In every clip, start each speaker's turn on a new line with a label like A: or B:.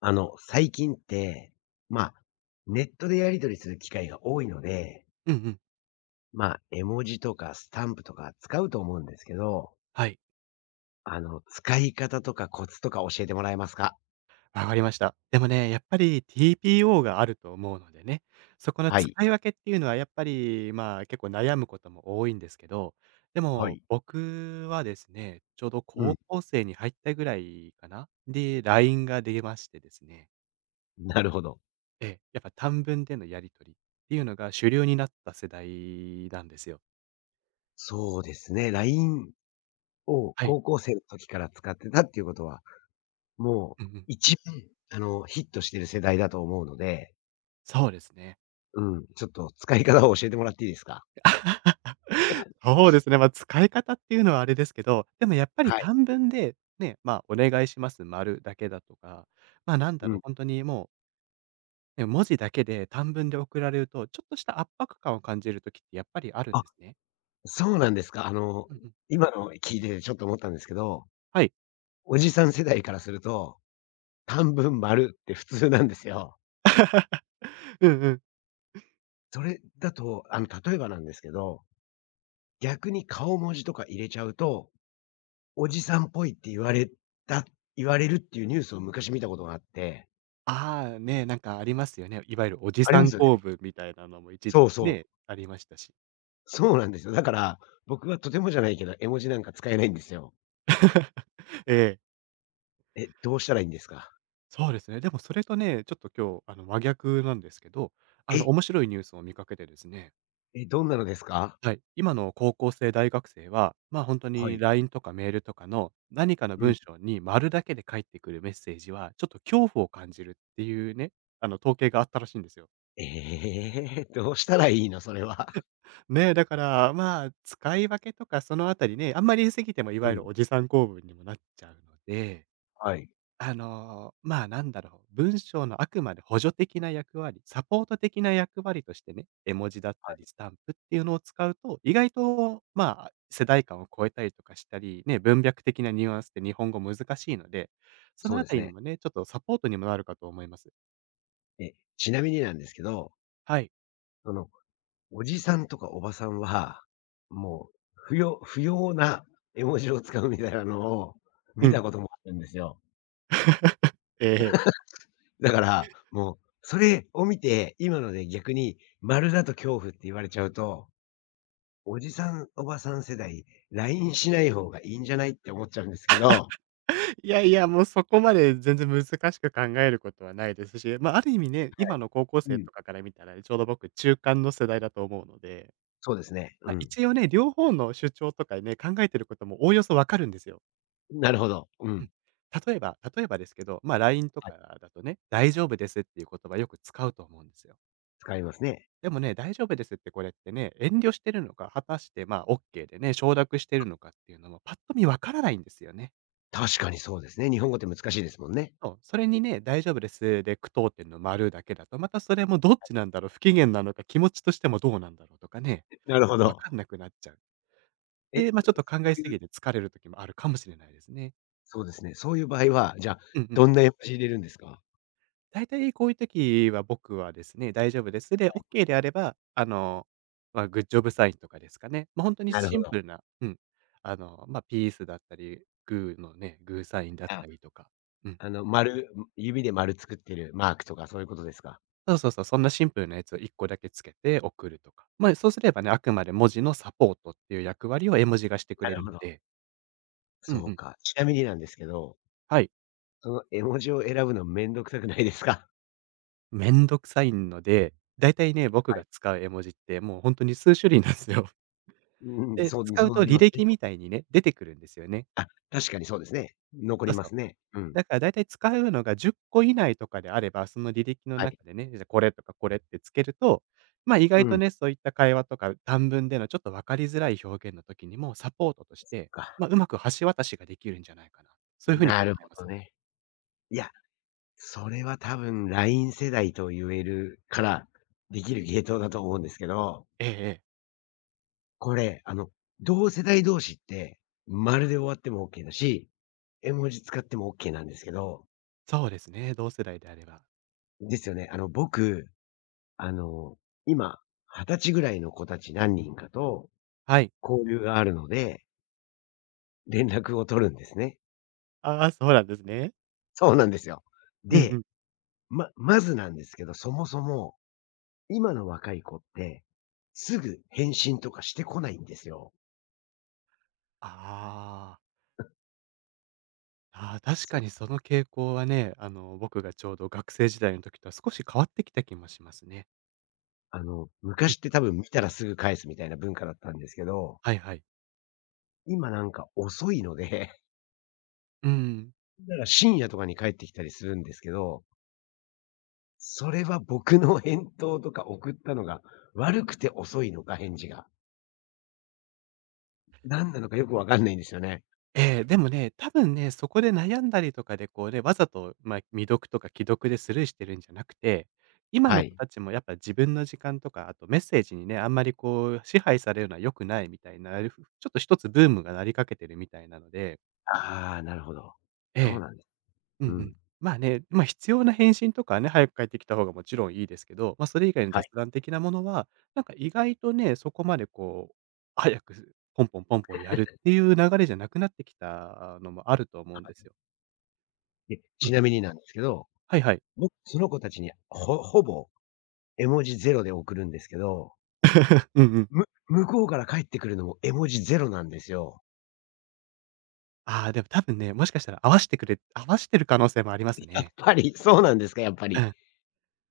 A: 最近って、まあ、ネットでやり取りする機会が多いので、
B: うんうん。
A: 絵文字とかスタンプとか使うと思うんですけど、
B: はい。
A: 使い方とかコツとか教えてもらえますか？
B: わかりました。でもね、やっぱり TPO があると思うのでね、そこの
A: は
B: 使
A: い。
B: い分けっていうのはやっぱり、まあ、結構悩むことも多いんですけど、で
A: は
B: も
A: い。
B: 僕はですね、ちょうど
A: うん。
B: 高校生に入ったぐらいかな、で、LINE が出ましてですね、
A: なるほど。
B: ええ、やっぱ短文でのやり取りっていうのが主流になった世代なんですよ。
A: そうですね。LINE を
B: はい。
A: 高校生の時から使ってたっていうことは、も
B: う
A: う
B: んうん。
A: 一番、ヒットしてる世代だと思うので、
B: そうですね。
A: うん。ちょっと使い方を教えてもらっていいですか？
B: そうですね、まあ、使い方っていうのはあれですけど、でもやっぱり
A: はい。
B: 短文で、ね、まあ、お願いします、丸だけだとか、まあ、なんだ
A: う
B: ろ
A: ん。
B: う、本当にもう、ね、文字だけで短文で送られると、ちょっとした圧迫感を感じる時ってやっぱりあるん
A: あ、
B: ですね。
A: そうなんですか。
B: うんうん。
A: 今の聞いてちょっと思ったんですけど、
B: はい。
A: おじさん世代からすると、短文丸って普通なんですよ。
B: うんうん。
A: それだと、例えばなんですけど、逆に顔文字とか入れちゃうと、おじさんっぽいってた言われるっていうニュースを昔見たことがあって、
B: ああ、ね、なんかありますよね。いわゆるおじ
A: あり
B: さ
A: ま
B: ん
A: すよ
B: 公
A: ね。
B: 文みたいなのも一
A: そ
B: 時
A: う
B: 期
A: そう。
B: ね、ありましたし。
A: そうなんですよ。だから、僕はとてもじゃないけど、絵文字なんか使えないんですよ。
B: ええ、
A: え、どうしたらいいんですか？
B: そうですね。でもそれとね、ちょっと今日、真逆なんですけど、
A: え、
B: 面白いニュースを見かけてですね。
A: え、どんなのですか？
B: はい。今の高校生、大学生は、まあ、本当
A: は
B: に
A: い。
B: LINE とかメールとかの何かの
A: うん。
B: 文章に丸だけで返ってくるメッセージは、ちょっと恐怖を感じるっていうね、統計があったらしいんですよ。
A: ええ。どうしたらいいの、それは。
B: ね、だから、まあ、使い分けとかそのあたりね、あんまり言い過ぎてもい
A: う
B: わゆ
A: ん、
B: るおじさん構文にもなっちゃうので、
A: はい。
B: まあ、なんだろう、文章のあくまで補助的な役割、サポート的な役割としてね、絵文字だったりスタンプっていうのを使うと、意外と、まあ、世代間を超えたりとかしたり、ね、文脈的なニュアンスって日本語難しいので、その
A: そう
B: あ
A: で
B: た
A: す
B: りに
A: ね。
B: もね、ちょっとサポートにもなるかと思います。
A: え、ちなみになんですけど、
B: はい。
A: その、おじさんとかおばさんは、もう、不要不要な絵文字を使うみたいなのを
B: う
A: 見
B: ん。
A: たこともあるんですよ。
B: ええ。
A: だから、もう、それを見て、今ので逆に丸だと恐怖って言われちゃうと、おじさん、おばさん世代、LINE しない方がいいんじゃないって思っちゃうんですけど。
B: いやいや、もうそこまで全然難しく考えることはないですし、まあ、ある意味ね、
A: はい、
B: 今の高校
A: う
B: 生
A: ん。
B: とかから見たら、ちょうど僕中間の世代だと思うので、
A: そうですね。う
B: まあ、
A: ん。
B: 一応ね、両方の主張とかね、考えてることもおおよそわかるんですよ。
A: なるほど。う
B: う
A: ん。
B: ん。例えばですけど、まあ、LINE と
A: はい、
B: かだとね、大丈夫ですっていう言葉よく使うと思うんですよ。
A: 使いますね。
B: でもね、大丈夫ですってこれってね、遠慮してるのか、果たしてまあ、オッケーでね、承諾してるのかっていうのもパッと見わからないんですよね。
A: 確かにそうですね。日本語って難しいですもんね。
B: そう、それにね、大丈夫ですで句読点の丸だけだと、またそれもどっちなんだろう、不機嫌なのか、気持ちとしてもどうなんだろうとかね、
A: なるほ
B: わ
A: ど。
B: かんなくなっちゃう。
A: え、
B: で、ま、あ
A: そ
B: ちょっと考
A: う
B: えす
A: い
B: ぎ
A: う
B: て疲れる時もあるかもしれないですね。
A: そうですね、そういう場合は、じゃあ、
B: うんう
A: ど
B: ん。
A: んな絵文字入れるんですか？
B: 大体こういう時は僕はですね、大丈夫です。で、
A: は
B: オッ
A: い。
B: ケーであれば、まあ、グッジョブサインとかですかね。ま、あ本当に
A: なるほ
B: シン
A: ど。
B: プルな、うん、まあ、ピースだったり、グーのね、グーサインだっ
A: あ、
B: たりとか、うん。
A: 丸、指で丸作ってるマークとかそういうことですか？
B: そうそうそう、そんなシンプルなやつを1個だけつけて送るとか。まあ、そうすればね、あくまで文字のサポートっていう役割を絵文字がしてく
A: な
B: れ
A: る
B: る
A: ほ
B: の
A: ど。
B: で、うん
A: そ
B: う
A: う
B: ん、
A: か。ちなみになんですけど、
B: はい。
A: その絵文字を選ぶのめんどくさくないですか？
B: めんどくさいので、大体ね、僕
A: は
B: が
A: い。
B: 使う絵文字ってもう本当に数種類なんですよ。
A: うん、
B: で、
A: そう
B: 使う
A: そうな
B: と
A: り
B: 履
A: ますね。
B: 歴みたいにね、出てくるんですよね。
A: あ、確かにそうですね。残
B: そ
A: り
B: う
A: ま
B: そう。
A: すね。うん。
B: だから大体使うのが10個以内とかであれば、その履歴の
A: はい。
B: 中でね、じゃ、これとかこれってつけると、ま、あ意
A: う
B: 外と
A: ん、
B: ね、そういった会話とか短文でのちょっと分かりづらい表現の時にも、サポートとして、
A: か。
B: ま、うまく橋渡しができるんじゃないかな。そういう風に考
A: なる
B: え
A: ほ
B: ま
A: ど
B: すね。
A: ね。いや、それは多分ライン世代と言えるから、できる芸当だと思うんですけど、
B: ええええ。
A: これ、同世代同士って、丸で終わってもオッケーだし、絵文字使ってもオッケーなんですけど、
B: そうですね、同世代であれば。
A: ですよね。僕、あの、今、二十歳ぐらいの子たち何人かと
B: はい。
A: 交流があるので、連絡を取るんですね。
B: ああ、そうなんですね。
A: そうなんですよ。
B: うんう
A: で、
B: ん。
A: まずなんですけど、そもそも、今の若い子って、すぐ返信とかしてこないんですよ。
B: あーあー、あ確かにその傾向はね、僕がちょうど学生時代の時とは少し変わってきた気もしますね。うん、
A: 昔って多分見たらすぐ返すみたいな文化だったんですけど、
B: はいはい。
A: 今なんか遅いので、
B: ううん。
A: だから深夜とかに帰ってきたりするんですけど、それは僕の返答とか送ったのが悪くて遅いのか、返事が。何なのかよくわかんないんですよね。
B: ええ、でもね、多分ね、そこで悩んだりとかで、こうね、わざと、まあ、未読とか既読でスルーしてるんじゃなくて、今
A: は
B: の子
A: い。
B: たちもやっぱ自分の時間とか、あとメッセージにね、あんまりこう支配されるのは良くないみたいな、ちょっと一つブームがなりかけてるみたいなので、
A: ああ、なるほど。
B: え
A: そう
B: え、
A: なんです。
B: うんう
A: う
B: ん。
A: ん。
B: まあね、ま、必要な返信とかはね、早く返ってきた方がもちろんいいですけど、ま、それ以外の
A: は
B: 雑
A: い。
B: 談的なものは、なんか意外とね、そこまでこう、早くポンポンポンポンやるっていう流れじゃなくなってきたのもあると思うんです
A: は
B: よ。
A: い。で、
B: う
A: ち
B: ん。
A: なみになんですけど、
B: はいはい。
A: 僕、その子たちにほぼ絵文字ゼロで送るんですけど、
B: うんうん。
A: 向こうから返ってくるのも絵文字ゼロなんですよ。
B: ああ、でも多分ね、もしかしたら合わせてる可能性もあります
A: やっ
B: ね。
A: ぱり、そうなんですか、やっぱ
B: う
A: り。
B: ん。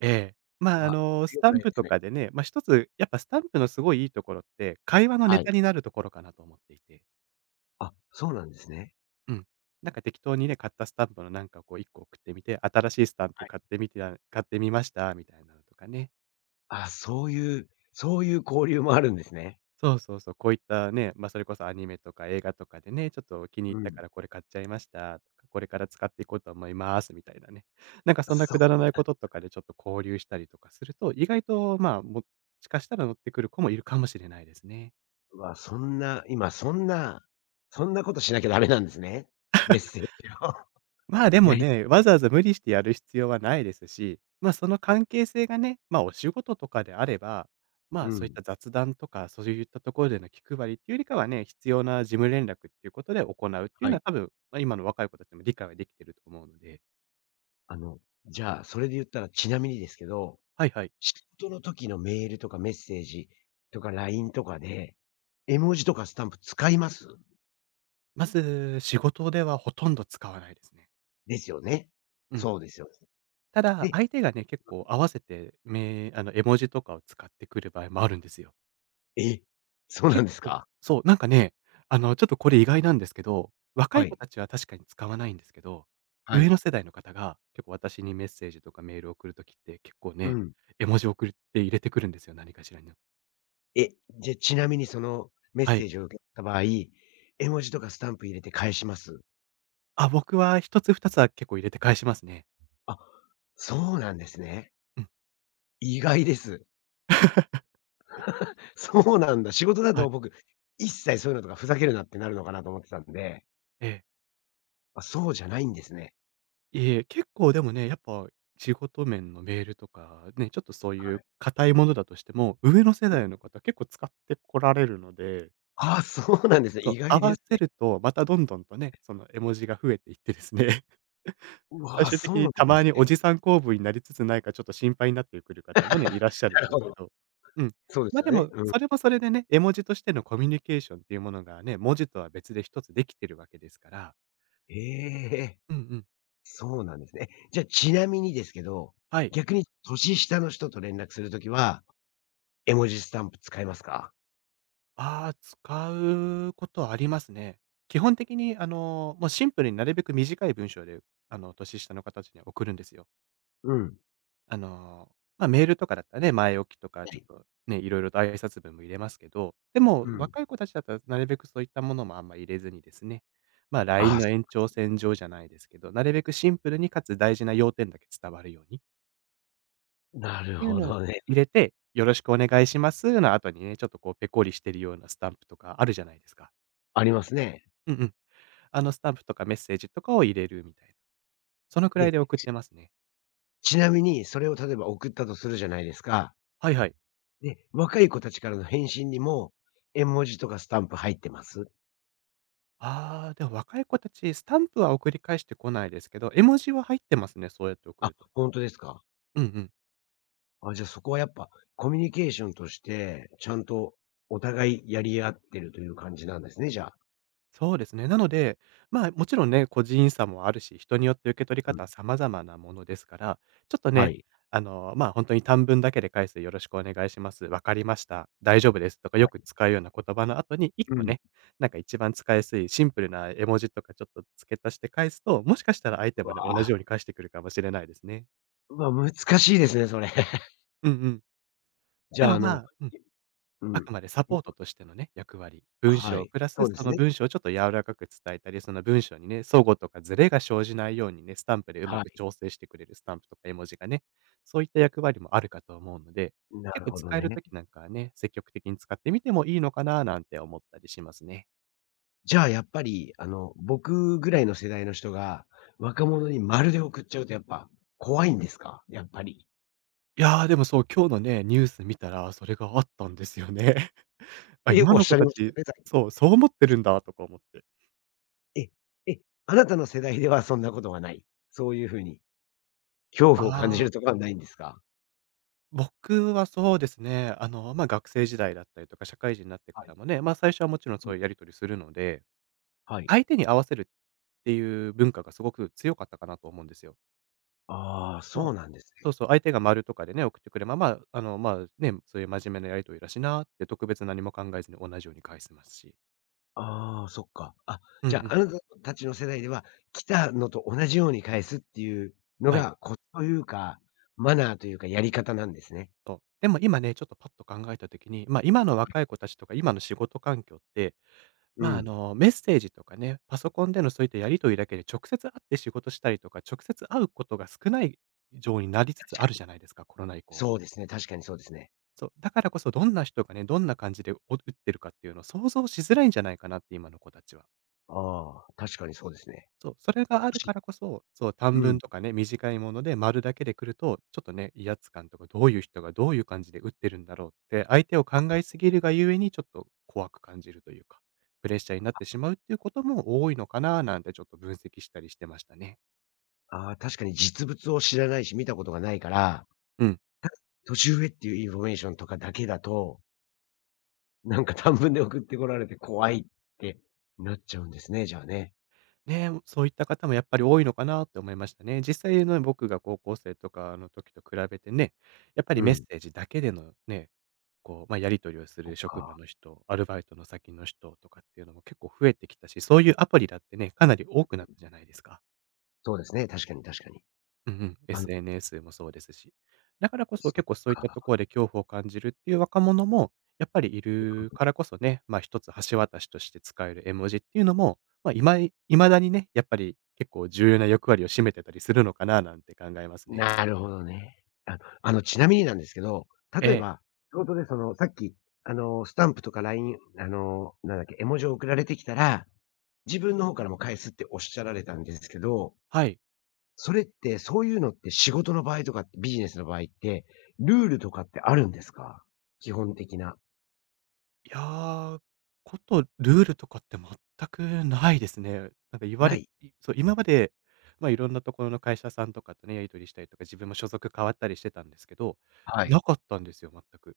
B: ええ。まあ、
A: わ、それ
B: ス
A: 良
B: タ
A: くな
B: ン
A: いで
B: プ
A: す
B: と
A: ね。
B: かでね、ま、一つやっぱスタンプのすごいいいところって、会話のネ
A: はい。
B: タになるところかなと思っていて。
A: あ、そうなんですね。
B: うん。なんか適当にね、買ったスタンプのなんかこう1個送ってみて、新しいスタン
A: は
B: プ
A: い。
B: 買ってみましたみたいなのとかね。
A: あ、そういう交流もあるんですね。
B: そうそうそう、こういったね、ま、あそれこそアニメとか映画とかでね、ちょっと気に入っ
A: う
B: た
A: ん。
B: からこれ買っちゃいましたとか、これから使っていこうと思いますみたいなね。なんかそんな
A: そ
B: くだら
A: う
B: ない
A: なん、
B: こととかでちょっと交流したりとかすると、意外とまあ、もしかしたら乗ってくる子もいるかもしれないですね。
A: うわ、そんな、今そんなことしなきゃダメなんですね。メッセージを
B: まあ、で
A: や
B: も
A: り取
B: ね、
A: り
B: わ
A: で。
B: ざわざ無理してやる必要はないですし、ま、その関係性がね、ま、お仕事とかであれば、ま
A: う
B: あ、そういっ
A: ん。
B: た雑談とか、そういったところでの気配りっていうよりかはね、必要な事務連絡っていうことで行うっていう
A: は
B: のは
A: い。
B: 多分、まあ、今の若い子たちも理解はできてると思うので、
A: あの、じゃあ、それで言ったらちなみにですけど、
B: はいはい。
A: 仕事の時のメールとかメッセージとか LINE とかで、絵文字とかスタンプ使います？
B: まず、仕事ではほとんど使わないですね。
A: ですよね。
B: うん。
A: そうですよね。
B: ただ、
A: で
B: 相手がね、結構合わせて、め絵文字とかを使ってくる場合もあるんですよ。
A: え、そうなん
B: 結
A: です
B: 構
A: か？
B: そう、なんかね、ちょっとこれ意外なんですけど、若
A: は
B: い
A: い、
B: 子たちは確かに使わないんですけど、
A: は
B: 上
A: い。
B: の世代の方が結構私にメッセージとかメールを送るときって結構
A: う
B: ね、
A: ん。
B: 絵文字を送って入れてくるんですよ、何かしらに。
A: え、じゃ、ちなみにそのメッ
B: は
A: セ
B: い。
A: ージを受けた場合、絵文字とかスタンプ入れて返します？
B: あ、僕は一つ二つは結構入れて返しますね。
A: あ、そうなんですね。
B: うん。
A: 意外です。そうなんだ。仕事だ
B: は
A: と
B: い。
A: 僕、一切そういうのとかふざけるなってなるのかなと思ってたんで、
B: ええ。
A: あ、そうじゃないんですね。
B: いえ、結構でもね、やっぱ仕事面のメールとかね、ちょっとそう
A: は
B: いう
A: い。
B: 硬いものだとしても、上の世代の方結構使ってこられるので、
A: あ、そうなんですね。
B: そ
A: 意
B: う、合
A: 外で
B: わ
A: す
B: せ
A: ね。
B: ると、またどんどんとね、その絵文字が増えていってですね。
A: う
B: 最
A: わ、
B: 終
A: そ
B: 的
A: うな
B: に
A: ん
B: た
A: で
B: ま
A: す
B: にお
A: ね。
B: じさん構文になりつつないかちょっと心配になってくる方もね、いらっしゃ
A: な
B: る
A: る
B: んで
A: ほ
B: すけ
A: ど。
B: ど。うん。
A: そうです
B: ま、
A: よ
B: で
A: ね。
B: も、
A: うん。
B: それもそれでね、絵文字としてのコミュニケーションっていうものがね、文字とは別で一つできてるわけですから。
A: ええ。
B: うんうん。
A: そうなんですね。え、じゃあちなみにですけど、
B: はい。
A: 逆に年下の人と連絡するときは、絵文字スタンプ使いますか？
B: ああ、使うことありますね。基本的にもうシンプルになるべく短い文章で、年下の方たちには送るんですよ。
A: うん。
B: あの、まあ、メールとかだったらね、前置きとか
A: は
B: ちょ
A: い。
B: っとね、いろいろと挨拶文も入れますけど、でも
A: うん。
B: 若い子たちだったらなるべくそういったものもあんま入れずにですね、まあ、
A: あ
B: LINE
A: あ、
B: の延長線上じゃないですけど、なるべくシンプルにかつ大事な要点だけ伝わるようにっ
A: なる
B: ていう
A: ほ
B: のを
A: どね。
B: 入れて、よろしくお願いしますの後にね、ちょっとこうペコリしてるようなスタンプとかあるじゃないですか。
A: ありますね。
B: うんうん。あのスタンプとかメッセージとかを入れるみたいな、そのくらいで
A: で、
B: 送ってますね。
A: ちなみにそれを例えば送ったとするじゃないですか。
B: はいはい。
A: で、若い子たちからの返信にも、絵文字とかスタンプ入ってます？
B: ああ、でも若い子たち、スタンプは送り返してこないですけど、絵文字は入ってますね、そうやって送
A: あ、
B: ると。
A: 本当ですか？
B: うんうん。
A: あ、じゃあそこはやっぱコミュニケーションとして、ちゃんとお互いやり合ってるという感じなんですね、じゃあ。
B: そうですね。なので、まあ、もちろんね、個人差もあるし、人によって受け取り
A: うん。
B: 方は様々なものですから、ちょっと
A: は
B: ね、
A: い。
B: まあ、本当に短文だけで返す、よろしくお願いします、わかりました、大丈夫ですとか
A: は
B: よく
A: い。
B: 使うような言葉の後に、1
A: う
B: 個
A: ん。
B: ね、なんか一番使いやすいシンプルな絵文字とかちょっと付け足して返すと、もしかしたら相手
A: う
B: も
A: わ。
B: ね、同じように返してくるかもしれないですね。
A: うわ、難しいですね、それ。
B: うんうん。
A: じ
B: で
A: ゃあ、
B: もまあ、うん。
A: う
B: あ
A: ん。
B: くまでサポートとしてのね、役割。文
A: は
B: 章
A: い。
B: プラ
A: そ
B: ス、
A: うで
B: そ
A: す
B: の
A: ね。
B: 文章をちょっと柔らかく伝えたり、その文章にね、齟齬とかズレが生じないようにね、スタンプでうま
A: は
B: く
A: い。
B: 調整してくれるスタンプとか絵文字がね、そういった役割もあるかと思うので、
A: な
B: 結
A: る
B: 構
A: ほど
B: 使える
A: ね。
B: ときなんかはね、積極的に使ってみてもいいのかななんて思ったりしますね。
A: じゃあ、やっぱり、僕ぐらいの世代の人が、若者にまるで送っちゃうとやっぱ怖いんですか？やっぱり。
B: いやー、でもそう、今日のね、ニュース見たらそれがあったんですよね。
A: っ
B: あ、
A: て
B: 今
A: おっ
B: の
A: し
B: 子
A: ゃい
B: た
A: ましたよ
B: ち、
A: ね、さっき。
B: そう、そう思ってるんだとか思って。
A: え、え、あなたの世代ではそんなことはない？そういうふうに恐
B: あ
A: 怖を感じる
B: あ。
A: とかはないんですか？
B: 僕はそうですね、まあ、学生時代だったりとか、社会人になって
A: は
B: か
A: い。
B: らもね、まあ、最初はもちろん
A: うん、
B: そういうやり取りするので、
A: はい。
B: 相手に合わせるっていう文化がすごく強かったかなと思うんですよ。
A: ああ、
B: ま
A: そ
B: あ、
A: うなんです
B: そう
A: ね。
B: そう、相手が丸とかでね、送ってくれば、まあ、まあ、ね、そういう真面目なやり取りだしなって、特別何も考えずに同じように返せますし。
A: ああ、そっか。あ、
B: うんう
A: じゃあ、
B: ん。
A: あなたたちの世代では、来たのと同じように返すっていうの
B: はい。
A: がコツというか、マナーというかやり方なんですね。
B: そう。でも今ね、ちょっとパッと考えた時に、ま、今の若い子たちとか、今の仕事環境って、
A: う
B: まあ、
A: ん。
B: メッセージとかね、パソコンでのそういったやり取りだけで直接会って仕事したりとか、直接会うことが少ない状になりつつ
A: 確
B: あ
A: か
B: るじ
A: に。
B: ゃないですか、コロナ以降。
A: そうですね、確かにそうですね。
B: そう、だからこそどんな人がね、どんな感じでお打ってるかっていうのを想像しづらいんじゃないかなって、今の子たちは。
A: ああ、確かにそうですね。
B: そう、それがあ
A: も
B: る
A: し、
B: からこそ、そう、短
A: う
B: 文
A: ん。
B: とかね、短いもので丸だけで来ると、ちょっとね、威圧感とか、どういう人がどういう感じで打ってるんだろうって、相手を考えすぎるがゆえに、ちょっと怖く感じるというか、プレッシャーになってしまうっていうことも多いのかななんてちょっと分析したりしてましたね。
A: ああ、確かに実物を知らないし、見たことがないから、
B: うん。
A: 年上っていうインフォメーションとかだけだと、なんか短文で送ってこられて怖いってなっちゃうんですね、じゃあね。
B: ね、そういった方もやっぱり多いのかなって思いましたね。実際の僕が高校生とかの時と比べてね、やっぱ
A: う
B: りメッセ
A: ん。
B: ージだけでのね、こう、まあ、やり取りをす
A: そっ
B: る職場
A: か。
B: の人、アルバイトの先の人とかっていうのも結構増えてきたし、そういうアプリだってね、かなり多くなったじゃないですか。
A: そうですね、確かに確かに。
B: うんうん、
A: あの、
B: SNS もそうですし。だからこそ
A: そっ
B: 結構そういった
A: か。
B: ところで恐怖を感じるっていう若者もやっぱりいるからこそね、ま、あ一つ橋渡しとして使える絵文字っていうのも、ま、いまいまだにね、やっぱり結構重要な役割を占めてたりするのかななんて考えますね。
A: なるほどね。あ、ちなみになんですけど、
B: え
A: 例え
B: え、
A: ば、仕事でその、さっき、スタンプとかライン、なんだっけ、絵文字を送られてきたら、自分の方からも返すっておっしゃられたんですけど、
B: はい。
A: それってそういうのって仕事の場合とかビジネスの場合って、ルールとかってあるんですか？基本的な。
B: いやー、こと、ルールとかって全くないですね。なんか言わ
A: な
B: れ
A: い？
B: いそう、今まで、ま、いろんなところの会社さんとかとね、やり取りしたりとか、自分も所属変わったりしてたんですけど、
A: は
B: な
A: い。
B: かったんですよ、全く。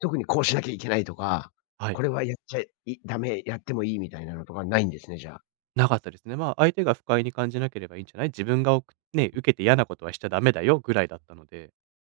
A: 特にこうしなきゃいけないとか、
B: は
A: こ
B: い。
A: れはやっちゃいダメ、やってもいいみたいなのとかないんですね、じゃあ。
B: なかったですね。まあ、相手が不快に感じなければいいんじゃない？自分がおくね、受けて嫌なことはしちゃダメだよぐらいだったので。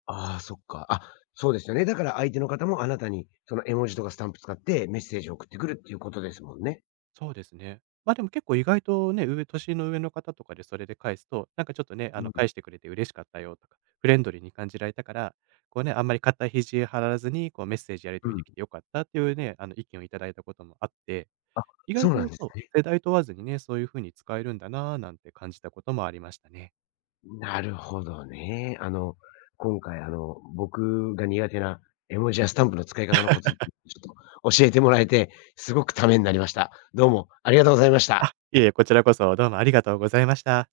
A: ああ、そっか。あ、そうですよね。だから相手の方もあなたに、その絵文字とかスタンプ使ってメッセージを送ってくるっていうことですもんね。
B: そうですね。ま、でも結構意外とね、上年の上の方とかでそれで返すと、なんかちょっとね、
A: うん、
B: 返してくれて嬉しかったよとか、フレンドリーに感じられたから、こうね、あんまり固い肘張らずに、こうメッセージやり
A: う
B: 取り
A: ん。
B: できて良かったっていうね、意見をいただいたこともあって、
A: あ、
B: 意外
A: そうな
B: と
A: んで
B: そ
A: す
B: う、
A: ね。
B: 世代問わずにね、そういう風に使えるんだなぁなんて感じたこともありましたね。
A: なるほどね。今回僕が苦手な絵文字やスタンプの使い方のコツ、ちょっと教えてもらえて、すごくためになりました。どうもありがとうございまし
B: あ、
A: た。
B: いえいえ、こちらこそどうもありがとうございました。